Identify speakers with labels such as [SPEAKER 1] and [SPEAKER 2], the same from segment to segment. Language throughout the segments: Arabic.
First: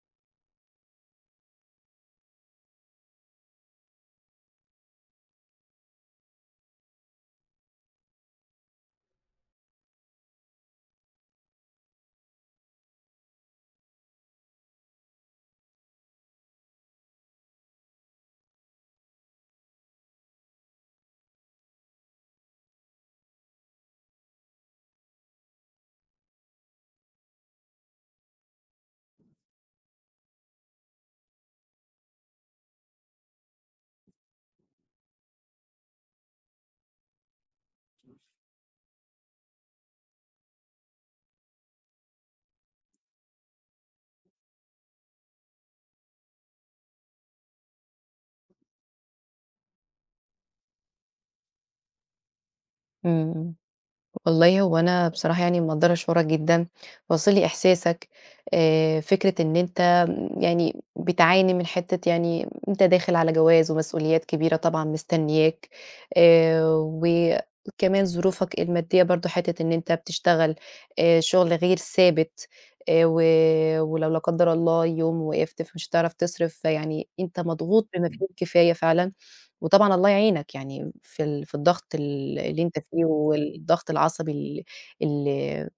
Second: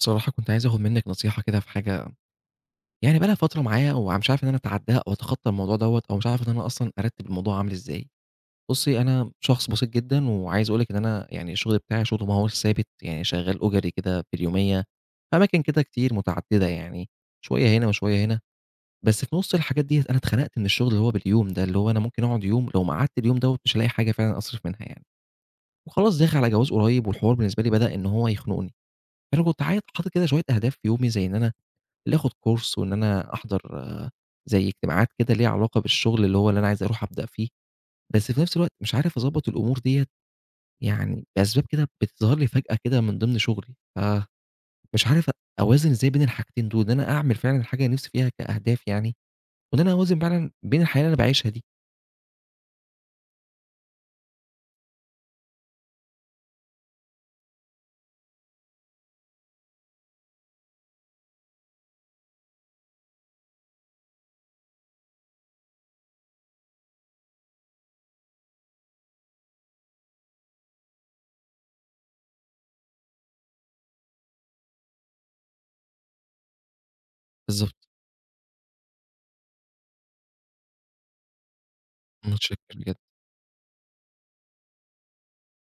[SPEAKER 1] بصراحة كنت عايز آخد منِّك نصيحة كده في حاجة. بقى لها فترة معايا ومش عارف إن أنا أتعدّاها أو أتخطّى الموضوع دوّة، أو مش عارف إن أنا أصلًا أرتّب الموضوع عامل إزاي. بُصّي، أنا شخص بسيط جدًا وعايز أقول لِك إن أنا يعني الشغل بتاعي شغل ما هوّاش ثابت، يعني شغّال أُجَري كده في اليومية، في أماكن كده كتير متعدّدة يعني، شوية هنا وشوية هنا. بس في نُص الحاجات ديّة أنا اتخنقت من الشغل اللي هو باليوم ده، اللي هو أنا ممكن أقعد يوم لو ما قعدت اليوم دوّة مش هالاقي حاجة فعلًا أصرف منها يعني. وخلاص داخل على جواز قريّب والحوار بالنسبة لي بدأ إن هو يخنقني. فأنا كنت عايز حاطط كده شوية أهداف في يومي، زي إن أنا آخُد course، وإن أنا أحضر زي اجتماعات كده ليها علاقة بالشغل اللي هو اللي أنا عايز أروح أبدأ فيه. بس في نفس الوقت مش عارف أضبّط الأمور ديّة، يعني بأسباب كده بتظهر لي فجأة كده من ضمن شغلي، فمش عارف أوازن إزاي بين الحاجتين دول، إن أنا أعمل فعلًا الحاجة اللي نِفْسي فيها كأهداف يعني، وإن أنا أوازن فعلًا بين الحياة اللي أنا باعيشها دي.
[SPEAKER 2] إمم، والله هو أنا بصراحة يعني مقدّرة شعورك جدًا، واصل لي إحساسك. فكرة إن أنت يعني بتعاني من حتّة، يعني أنت داخل على جواز ومسؤوليات كبيرة طبعًا مستنياك. آآ، وكمان ظروفك المادية برضه حتّة إن أنت بتشتغل شغل غير ثابت. و ولو لا قدّر الله يوم وقفت فمش هتعرف تصرف، فيعني أنت
[SPEAKER 1] بالضبط.
[SPEAKER 2] مضغوط بما فيه الكفاية فعلًا. وطبعًا الله يعينك يعني في في الضغط اللي
[SPEAKER 1] متشكّر
[SPEAKER 2] أنت
[SPEAKER 1] جدًا.
[SPEAKER 2] فيه، والضغط العصبي اللي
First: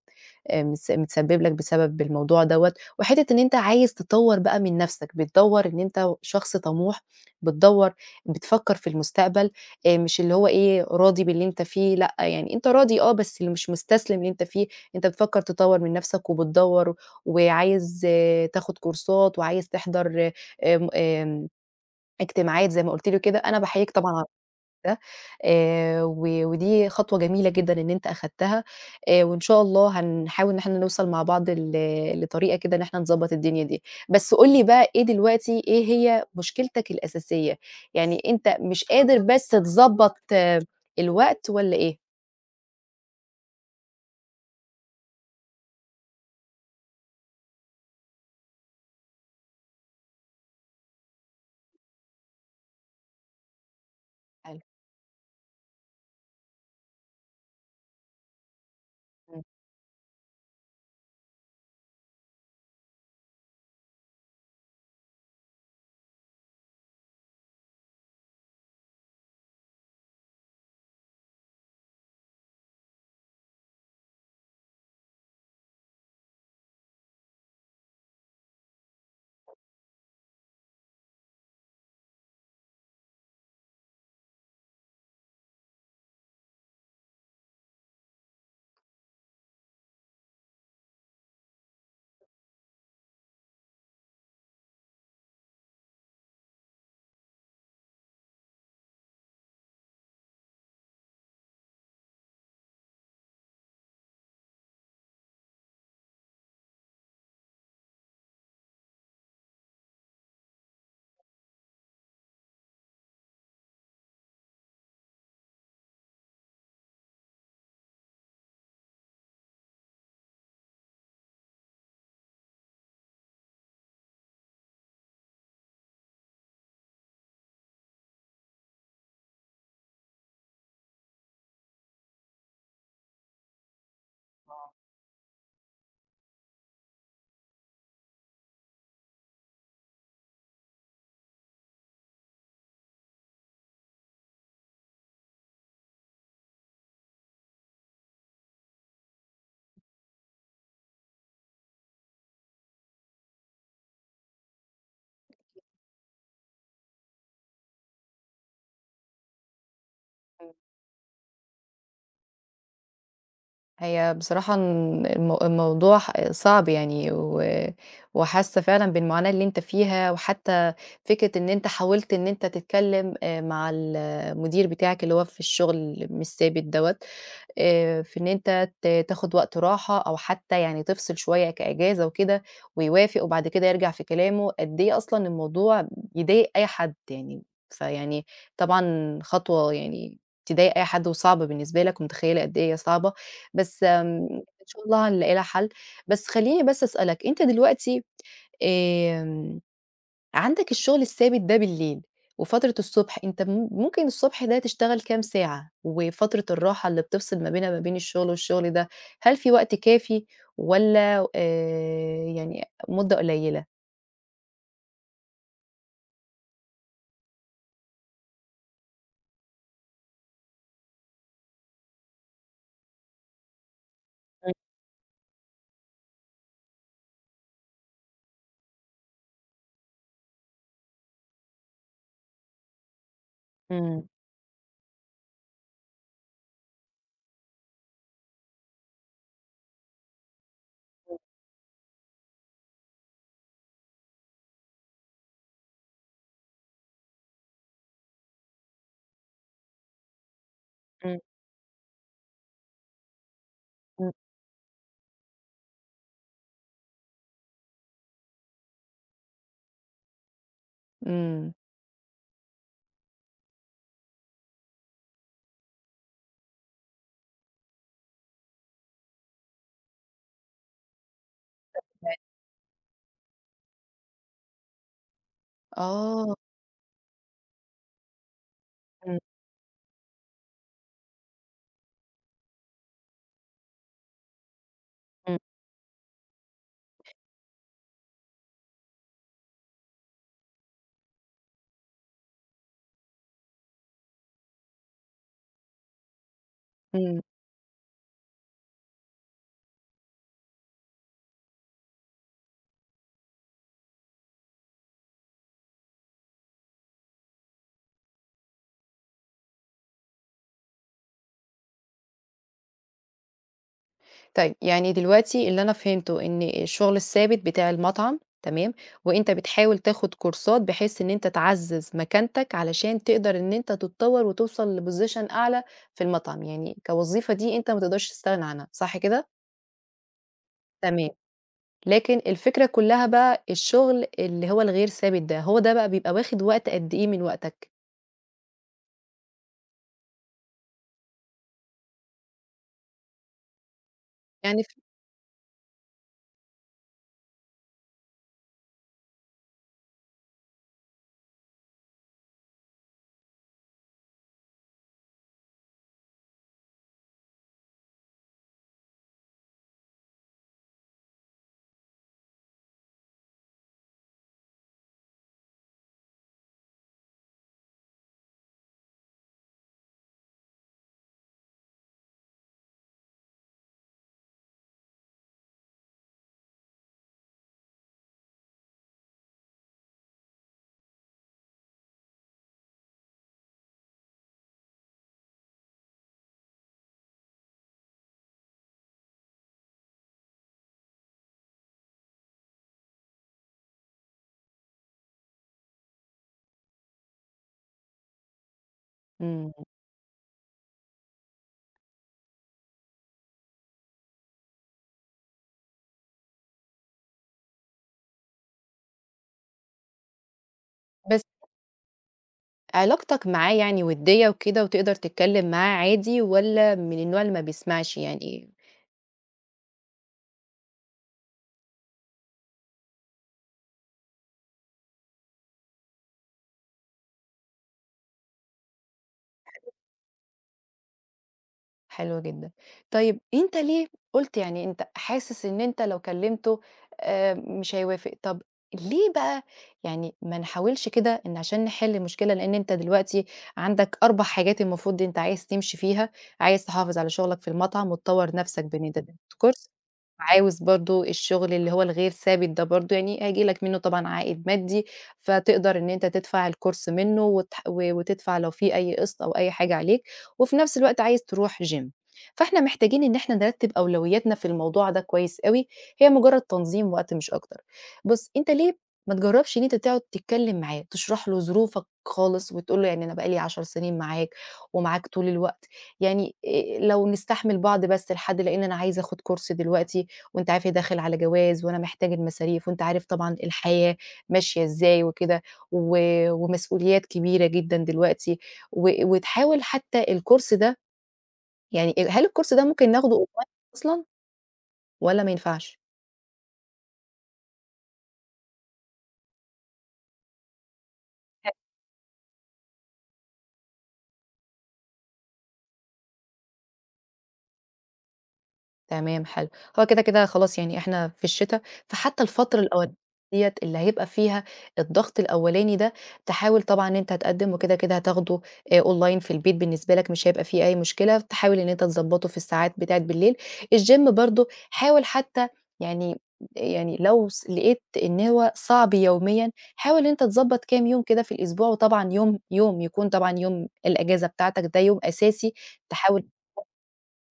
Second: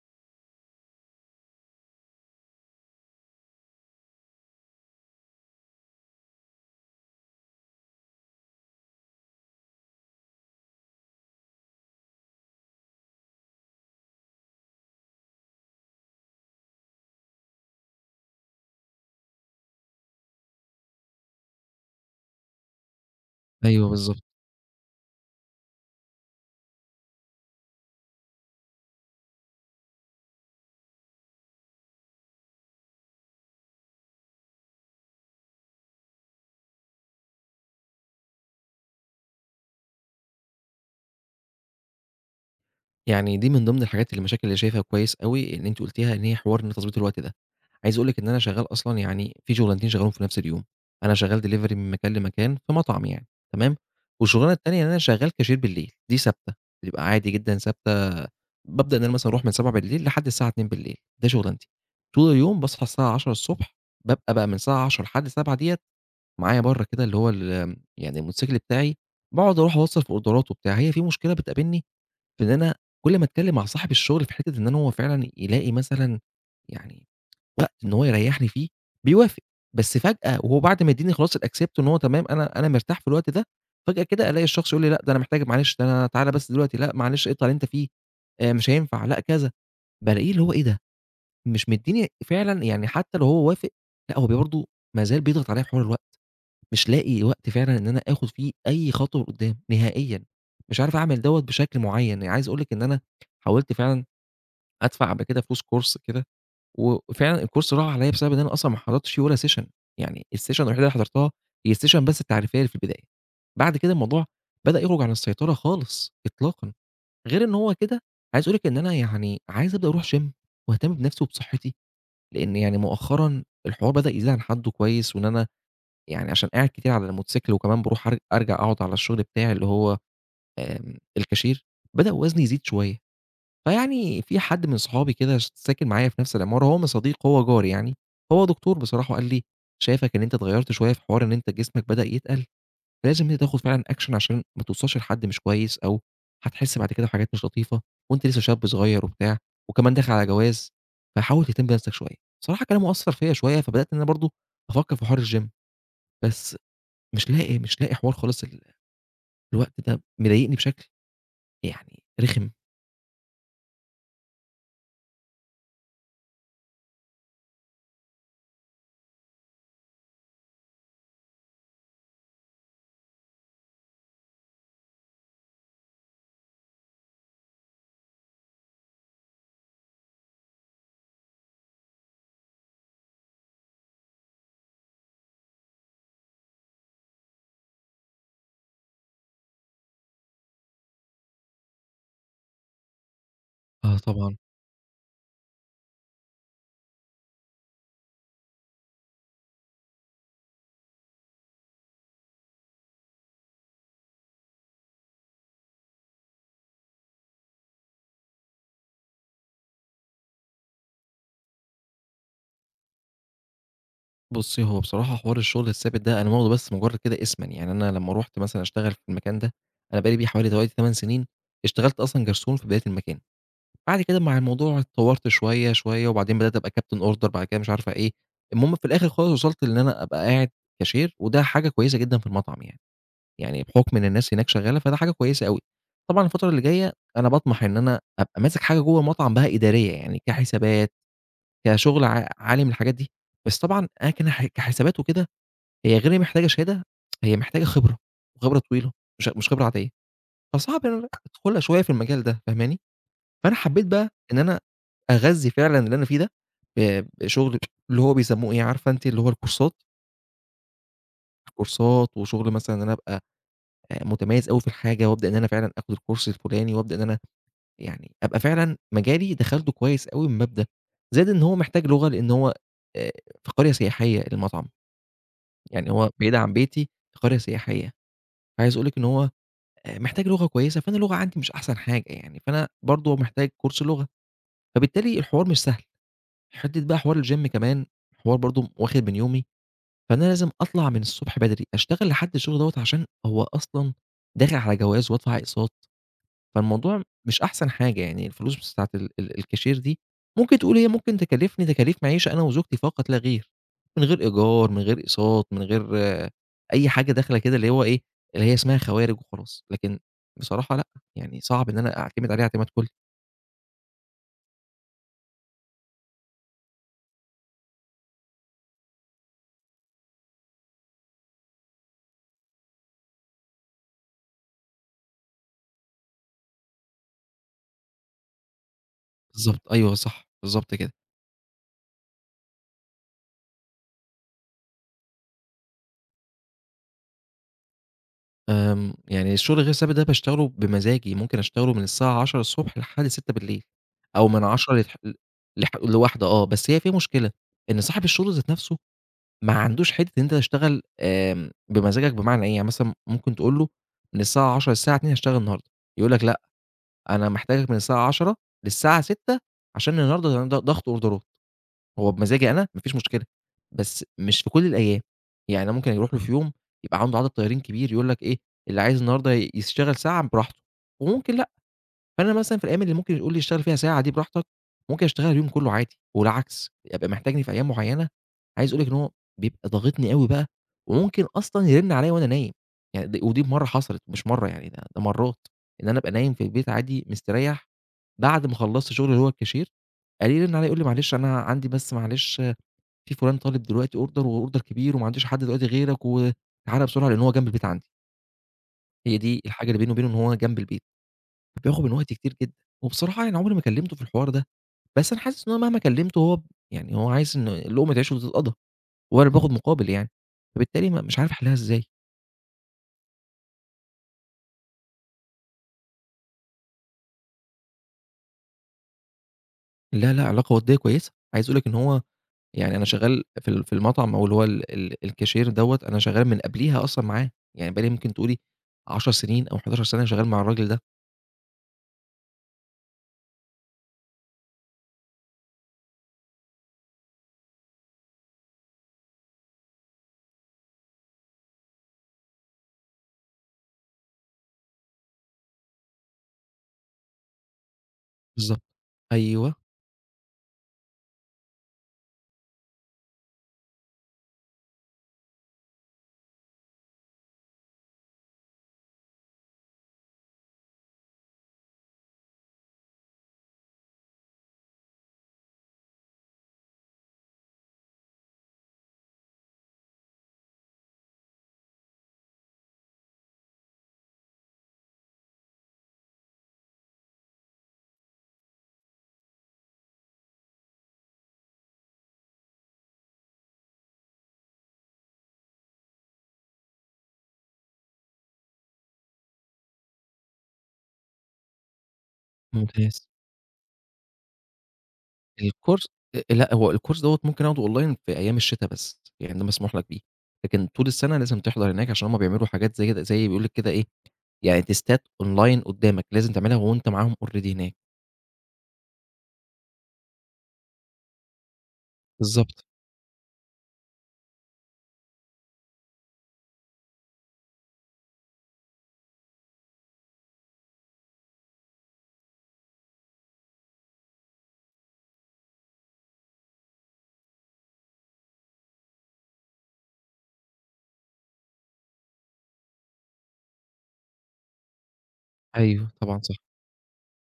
[SPEAKER 2] متسبب لك بسبب الموضوع دوّة، وحتّة إن أنت عايز تطوّر بقى من نَفْسك، بتدوّر إن أنت شخص طموح، بتدوّر، بتفكّر في المستقبل. مش اللي هو إيه، راضي باللي أنت فيه لأ، يعني أنت راضي آه، بس اللي مش مستسلم اللي أنت فيه. أنت بتفكّر تطوّر من نَفْسك، وبتدوّر وعايز تاخُد كورسات وعايز تحضر آمم آمم اجتماعات زي ما قُلت لي وكده. أنا
[SPEAKER 1] أيوه
[SPEAKER 2] باحييك طبعًا
[SPEAKER 1] بالضبط.
[SPEAKER 2] على ده. و ودي خطوة جميلة جدًا إن أنت أخدتها، وإن شاء الله هنحاول إن إحنا نوصل مع بعض لطريقة كده إن إحنا نضبّط الدنيا دي. بس قُل لي بقى إيه دلوقتي، إيه هي مشكلتك الأساسية؟ يعني أنت مش قادر بس تضبّط الوقت والّا إيه؟
[SPEAKER 1] يعني دي من ضمن الحاجات اللي المشاكل اللي شايفها كويس أوي إن أنتِ قُلتيها، إن هي حوار إن تضبيط الوقت ده. عايز أقول لِك إن أنا شغّال أصلًا يعني في شُغلانتين شغّالهم في نفس اليوم. أنا شغّال delivery من مكان لمكان في مطعم يعني، تمام. والشُغلانة
[SPEAKER 2] حلو.
[SPEAKER 1] التانية إن أنا شغّال cashier بالليل، دي ثابتة، بتبقى عادي جدًا ثابتة. بابدأ إن أنا مثلًا
[SPEAKER 2] إمم، إمم.
[SPEAKER 1] أروح من 19:00 لحد الساعة 14:00، ده شُغلانتي. طول اليوم باصحى الساعة 10:00، بابقى بقى من الساعة 10:00 لحد 19:00 ديّة معايا برّه كده اللي هو ال آمم، يعني الموتوسيكل بتاعي، باقعد أروح أوصّل في أوردرات وبتاع. هي في مشكلة بتقابلني إن أنا كل ما أتكلم مع صاحب الشغل في حتّة إن أنا هو فعلًا يلاقي مثلًا يعني وقت إن هو يريّحني فيه، بيوافق. بس فجأة وهو بعد ما يدّيني خلاص الaccept إن هو تمام، أنا مرتاح في الوقت ده، فجأة كده ألاقي الشخص يقول لي: "لأ، ده أنا محتاج معلش، ده أنا تعالَ بس دلوقتي، لأ معلش اقطع اللي أنت فيه، مش هينفع، لأ كذا." بالاقيه اللي هو إيه ده! مش مدّيني فعلًا يعني، حتّى لو هو وافق، لأ هو برضه ما زال بيضغط عليّا في حوار الوقت. مش لاقي وقت فعلًا إن أنا آخُد فيه أي خطوة لقدّام نهائيًا، مش عارف أعمل دوّة بشكل معيّن. يعني عايز أقول لِك إن أنا حاولت فعلًا أدفع قبل كده فلوس كورس كده، وفعلًا الكورس راح عليَّ بسبب إن أنا أصلًا ما حضرتش فيه ولا سيشن. يعني السيشن الوحيدة اللي حضرتها هي السيشن بس التعريفية اللي في البداية، بعد كده الموضوع بدأ يخرج عن السيطرة خالص إطلاقًا. غير إن هو كده عايز أقول لِك إن أنا يعني عايز أبدأ أروح gym، واهتم بنفسي وبصحّتي، لإن يعني مؤخرًا الحوار بدأ يزيد عن حدُّه كويس. وإن أنا يعني عشان قاعد كتير على الموتوسيكل، وكمان باروح أرجع أقعد على الشغل بتاعي اللي هو الكاشير، بدأ وزني يزيد شوية. فيعني في حد من صحابي كده ساكن معايا في نفس العمارة، هو مش صديق هو جاري يعني، هو دكتور بصراحة وقال لي: "شايفك إن أنت اتغيّرت شوية في حوار إن أنت جسمك بدأ يتقل، لازم أنت تاخد فعلًا action عشان ما توصلش لحد مش كويس، أو هتحس بعد كده بحاجات مش لطيفة، وأنت لسه شاب صغير وبتاع، وكمان داخل على جواز، فحاول تهتم بنفسك شوية." بصراحة كلامه أثّر فيّا شوية، فبدأت إن أنا برضه أفكّر في حوار الgym، بس مش لاقي مش لاقي حوار خالص، الوقت ده مضايقني بشكل يعني رخم.
[SPEAKER 2] هي بصراحة الموضوع صعب يعني، وحاسة فعلًا بالمعاناة اللي أنت فيها. وحتى فكرة إن أنت حاولت إن أنت تتكلم مع المدير بتاعك اللي هو في الشغل مش ثابت دوّة، في إن أنت تاخد وقت راحة أو حتى يعني تفصل شوية كإجازة وكده ويوافق وبعد كده يرجع في كلامه، قد إيه أصلًا الموضوع يضايق أي حد يعني. فيعني طبعًا خطوة يعني تضايق أي حد وصعبة بالنسبة لك، ومتخيّلة قد إيه هي صعبة. بس
[SPEAKER 1] آه طبعًا.
[SPEAKER 2] إن شاء الله هنلاقي لها حل. بس خلّيني بس أسألك أنت دلوقتي، آمم عندك الشغل الثابت ده بالليل، وفترة الصبح أنت ممكن الصبح ده تشتغل كام ساعة، وفترة الراحة اللي بتفصل ما بينها ما بين الشغل والشغل ده، هل في وقت كافي والّا يعني مدة قليلة؟
[SPEAKER 1] بُصّي، هو بصراحة حوار الشغل الثابت ده أنا واخده بس مجرد كده اسمًا. يعني أنا لمّا رُحت مثلًا أشتغل في المكان ده، أنا بقى لي بيه حوالي دلوقتي 8 سنين. اشتغلت أصلًا جرسون في بداية المكان، بعد كده مع
[SPEAKER 2] إمم،
[SPEAKER 1] الموضوع اتطورت شوية، شوية، وبعدين بدأت أبقى captain order بعد كده مش عارفة إيه. المهم في الآخر خالص وصلت لإن أنا أبقى قاعد cashier، وده حاجة كويسة جدًا في المطعم يعني. يعني بحُكم إن
[SPEAKER 2] إمم،
[SPEAKER 1] الناس هناك شغّالة، فده حاجة كويسة أوي. طبعًا الفترة اللي جاية أنا باطمح إن أنا أبقى ماسك حاجة جوّه المطعم بقى إدارية، يعني كحسابات، كشغل عالي من الحاجات دي. بس طبعًا أنا كن ح كحسابات وكده، هي غير محتاجة شهادة، هي محتاجة خبرة، وخبرة طويلة، مش خبرة عادية. فصعب إن أنا
[SPEAKER 2] إمم،
[SPEAKER 1] أدخلها شوية في المجال ده، فاهماني؟ فأنا حبّيت بقى
[SPEAKER 2] إمم.
[SPEAKER 1] إن أنا أغذّي فعلًا اللي أنا فيه ده بشغل اللي هو بيسمّوه إيه، عارفة أنتِ اللي هو الكورسات،
[SPEAKER 2] إمم،
[SPEAKER 1] كورسات وشغل مثلًا إن أنا أبقى متميز أوي في الحاجة، وابدأ إن أنا فعلًا آخد الكورس الفلاني، وابدأ إن أنا يعني أبقى فعلًا مجالي دخلته كويس أوي من باب ده. زائد إن هو محتاج لغة، لإن هو آآ في قرية سياحية المطعم، يعني هو
[SPEAKER 2] آه،
[SPEAKER 1] بعيد عن بيتي في قرية سياحية. فعايز أقول لِك إن
[SPEAKER 2] إمم،
[SPEAKER 1] هو محتاج لغة كويسة، فأنا اللغة عندي مش أحسن حاجة يعني، فأنا برضه محتاج كورس لغة، فبالتالي
[SPEAKER 2] إمم،
[SPEAKER 1] الحوار مش سهل. حتة بقى حوار الgym كمان حوار برضه واخد من يومي، فأنا لازم أطلع من الصبح بدري أشتغل لحد الشغل دوّة، عشان هو أصلًا داخل على جواز وادفع أقساط. فالموضوع
[SPEAKER 2] إمم.
[SPEAKER 1] مش أحسن حاجة، يعني الفلوس بتاعة ال ال الكاشير دي ممكن تقول هي ممكن تكلفني تكاليف معيشة أنا وزوجتي فقط لا غير، من غير إيجار، من غير أقساط، من غير أي حاجة داخلة كده اللي هو إيه، اللي هي اسمها خوارج وخلاص، لكن بصراحة لأ، يعني صعب إن أنا أعتمد عليه اعتماد كلي.
[SPEAKER 2] طيب، يعني دلوقتي اللي أنا فهمته إن الشغل الثابت بتاع المطعم تمام، وأنت بتحاول تاخد كورسات بحيث إن أنت تعزّز مكانتك علشان تقدر إن أنت تتطوّر وتوصل لposition أعلى في المطعم. يعني كوظيفة دي أنت ما تقدرش تستغنى عنها، صح كده؟
[SPEAKER 1] بالضبط، أيوه صح، بالضبط كده.
[SPEAKER 2] تمام. لكن الفكرة كلّها بقى الشغل اللي هو الغير ثابت ده، هو ده بقى بيبقى واخد وقت قد إيه من وقتك؟
[SPEAKER 1] يعني الشغل الغير ثابت ده باشتغله بمزاجي، ممكن أشتغله من الساعة 10:00 ص لحد 18:00، أو من
[SPEAKER 2] يعني ف
[SPEAKER 1] 10:00 لتح لح ل13:00 آه. بس هي في مشكلة، إن صاحب الشغل ذات نفسه ما عندوش حتّة إن أنت تشتغل بمزاجك بمعنى إيه، يعني مثلًا ممكن تقول له من الساعة 10:00 للساعة 14:00 هاشتغل النهارده، يقول لك لأ، أنا محتاجك من الساعة 10:00 للساعة 18:00 عشان النهارده ضغط أوردرات. هو بمزاجي أنا ما فيش مشكلة، بس مش في كل الأيام. يعني أنا ممكن يروح له في يوم يبقى عنده عدد طيارين كبير يقول لك إيه، اللي عايز النهارده يشتغل ساعة براحته، وممكن لأ. فأنا مثلًا في الأيام اللي ممكن يقول لي اشتغل فيها ساعة دي براحتك، ممكن اشتغلها اليوم كله عادي، والعكس يبقى محتاجني في أيام معيّنة. عايز اقول لك إن هو بيبقى ضاغطني أوي بقى، وممكن أصلًا يرن عليَّ وأنا نايم. يعني د ودي مرّة حصلت مش مرّة، يعني ده مرّات، إن أنا أبقى نايم في البيت عادي مستريّح، بعد ما خلّصت شغل اللي هو الكاشير، ألاقيه يرن عليَّ يقول لي: "معلش أنا عندي بس معلش آه، في فلان طالب دلوقتي order وorder كبير، وما عنديش حد دلوقتي غيرك، وتعالَ بسرعة." لإن هو جنب البيت عندي، هي دي
[SPEAKER 2] إمم،
[SPEAKER 1] الحاجة اللي بيني وبينه إن هو جنب البيت. بياخد من وقتي كتير جدًا، وبصراحة يعني عمري ما كلمته في الحوار ده. بس أنا حاسس إن أنا مهما كلمته، هو يعني هو عايز إن لقمة عيشه تتقضى، وأنا اللي باخد مقابل يعني، فبالتالي ما مش
[SPEAKER 2] بس
[SPEAKER 1] عارف أحلها إزاي.
[SPEAKER 2] علاقتك معاه يعني وديّة وكده وتقدر تتكلّم معاه عادي والّا من النوع اللي ما بيسمعش يعني؟
[SPEAKER 1] أخليها لأ، علاقة ودية كويسة. عايز أقول لك إن هو يعني أنا شغال في المطعم، أو اللي هو ال ال الكاشير دوّة، أنا شغال من قبليها أصلًا معاه، يعني بقى لي ممكن تقولي 10 سنين أو 11 سنة شغال مع الراجل ده.
[SPEAKER 2] حلو جدًا. طيب أنت ليه قُلت يعني أنت حاسس إن أنت لو كلّمته مش هيوافق، طب ليه بقى، يعني ما نحاولش كده إن عشان نحِل المشكلة لإن أنت دلوقتي عندك 4 حاجات المفروض أنت عايز تمشي فيها. عايز تحافظ على شغلك في المطعم وتطوّر
[SPEAKER 1] بالضبط،
[SPEAKER 2] نَفْسك بإن أنت تاخد
[SPEAKER 1] أيوه،
[SPEAKER 2] كورس. عاوز برضه الشغل اللي هو الغير ثابت ده برضه يعني هييجي لك منّه طبعًا عائد مادي، فتقدر إن أنت تدفع الكورس منّه وتح و وتدفع لو في أي قسط أو أي حاجة عليك، وفي نفس الوقت عايز تروح gym. فإحنا محتاجين إن إحنا نرتّب أولوياتنا في الموضوع ده كويس أوي، هي مجرّد تنظيم وقت مش أكتر. بُص، أنت ليه ما تجرّبش إن أنت تقعد تتكلّم معاه، تشرح له ظروفك خالص وتقول له يعني أنا بقى لي 10 سنين معاك ومعاك طول الوقت، يعني لو نستحمل بعض بس لحد لإن أنا عايز آخُد كورس دلوقتي، وأنت عارف هي داخل على جواز، وأنا محتاج المصاريف، وأنت عارف طبعًا الحياة ماشية إزاي وكده، و ومسؤوليات كبيرة جدًا دلوقتي، وتحاول حتى الكورس ده، يعني هل الكورس ده ممكن
[SPEAKER 1] ممتاز.
[SPEAKER 2] ناخده أونلاين أصلًا والّا ما ينفعش؟
[SPEAKER 1] الكورس لأ، هو الكورس دوّة ممكن آخده أونلاين في أيام الشتا بس، يعني ده مسموح لك بيه، لكن طول السنة لازم تحضر هناك عشان هُم بيعملوا حاجات زي كده، زي بيقول لِك كده إيه، يعني تيستات أونلاين قدّامك لازم تعملها وأنت معاهم already هناك.
[SPEAKER 2] تمام حلو. هو كده، كده خلاص يعني إحنا في الشتا، فحتى الفترة
[SPEAKER 1] بالضبط،
[SPEAKER 2] الأولانية ديت اللي هيبقى فيها الضغط الأولاني ده، تحاول طبعًا إن أنت تقدّم وكده، كده هتاخده online في البيت، بالنسبة لك مش هيبقى في أي مشكلة، تحاول إن أنت تضبّطه في الساعات بتاعة بالليل. الgym برضه حاول حتى يعني، يعني لو لقيت إن هو صعب يوميًا، حاول إن أنت تضبّط كام يوم كده في الأسبوع، وطبعًا يوم يوم يكون طبعًا يوم الأجازة بتاعتك ده يوم أساسي،
[SPEAKER 1] أيوه طبعًا
[SPEAKER 2] تحاول
[SPEAKER 1] صح.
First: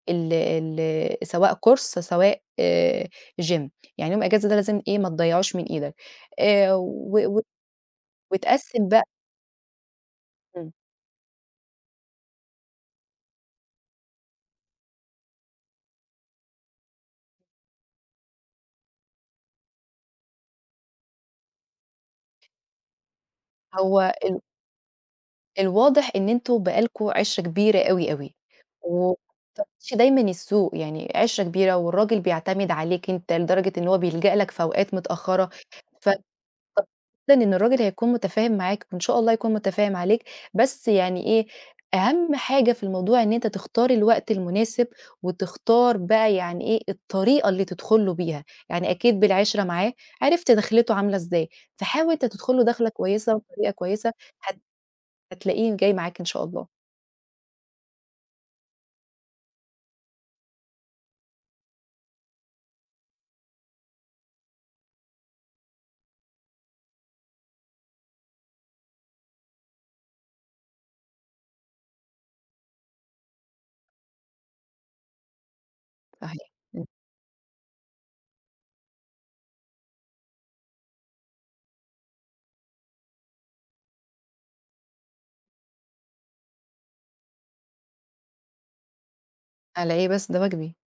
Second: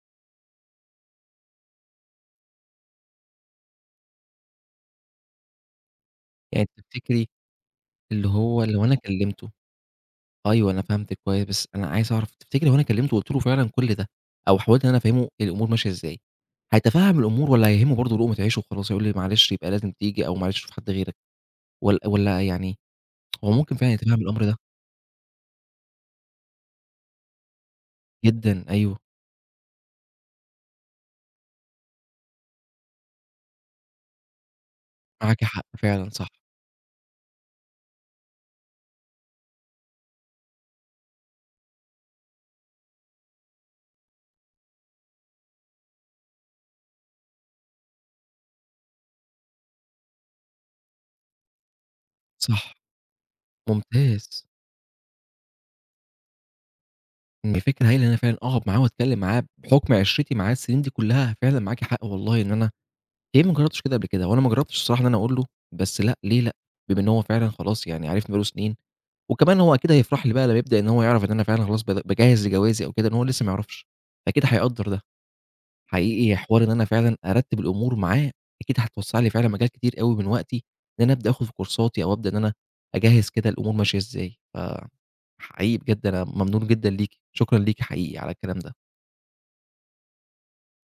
[SPEAKER 2] ال ال سواء كورس سواء gym، يعني يوم إجازة ده لازم إيه ما تضيّعوش من إيدك.
[SPEAKER 1] يعني
[SPEAKER 2] و
[SPEAKER 1] تفتكري
[SPEAKER 2] و
[SPEAKER 1] اللي هو لو
[SPEAKER 2] وتقسّم
[SPEAKER 1] أنا
[SPEAKER 2] بقى.
[SPEAKER 1] كلمته،
[SPEAKER 2] إمم.
[SPEAKER 1] أيوه أنا فهمتِك كويس، بس أنا عايز أعرف تفتكري لو أنا كلمته وقُلت له فعلًا كل ده، أو حاولت إن أنا أفهمه الأمور ماشية إزاي، هيتفهم الأمور، والّا هيهمه برضه لقمة عيشه وخلاص هيقول لي معلش يبقى لازم تيجي، أو معلش شوف حد غيرك، والّا يعني هو ممكن فعلًا
[SPEAKER 2] هو
[SPEAKER 1] يتفهم
[SPEAKER 2] ال
[SPEAKER 1] الأمر ده.
[SPEAKER 2] الواضح إن أنتم بقى لكم عِشرة كبيرة أوي، أوي،
[SPEAKER 1] جدًا أيوه،
[SPEAKER 2] وما بتاخديش دايمًا السوق، يعني عِشرة كبيرة والراجل بيعتمد عليك أنت لدرجة إن هو بيلجأ لك في أوقات
[SPEAKER 1] معاكِ
[SPEAKER 2] متأخرة،
[SPEAKER 1] حق
[SPEAKER 2] ف
[SPEAKER 1] فعلًا صح،
[SPEAKER 2] طب جدًا إن الراجل هيكون متفاهم معاك وإن شاء الله يكون متفاهم عليك. بس يعني إيه، أهم حاجة في الموضوع إن أنت تختار الوقت المناسب وتختار بقى يعني إيه، الطريقة اللي تدخل له بيها، يعني أكيد بالعِشرة معاه عرفت دخلته عاملة إزاي، فحاول أنت تدخل له
[SPEAKER 1] صح،
[SPEAKER 2] دخلة كويسة وبطريقة كويسة.
[SPEAKER 1] ممتاز.
[SPEAKER 2] هت هتلاقيه جاي معاك إن شاء الله.
[SPEAKER 1] إن فكرة هايلة إن أنا فعلًا أقعد معاه وأتكلم معاه بحكم عشرتي معاه السنين دي كلها. فعلًا معاكِ حق والله، إن أنا ليه ما جربتش كده قبل كده، وأنا ما جربتش الصراحة إن أنا أقول له. بس لأ، ليه لأ، بما إن هو فعلًا خلاص يعني عرفني بقى له سنين، وكمان هو أكيد هيفرح لي بقى لمّا يبدأ إن هو يعرف إن أنا فعلًا خلاص باجهز لجوازي أو كده، إن هو لسه ما يعرفش، أكيد هيقدّر ده. حقيقي
[SPEAKER 2] فه
[SPEAKER 1] حوار إن أنا فعلًا أرتّب الأمور معاه، أكيد هتوسّع لي فعلًا مجال كتير أوي من وقتي، إن أنا أبدأ آخد في كورساتي، أو أبدأ إن أنا أجهّز كده الأمور ماشية إزاي. فحقيقي بجد أنا ممنون جدًا ليكِ، شكرًا ليكِ حقيقي على الكلام ده.
[SPEAKER 2] على إيه بس، ده واجبي.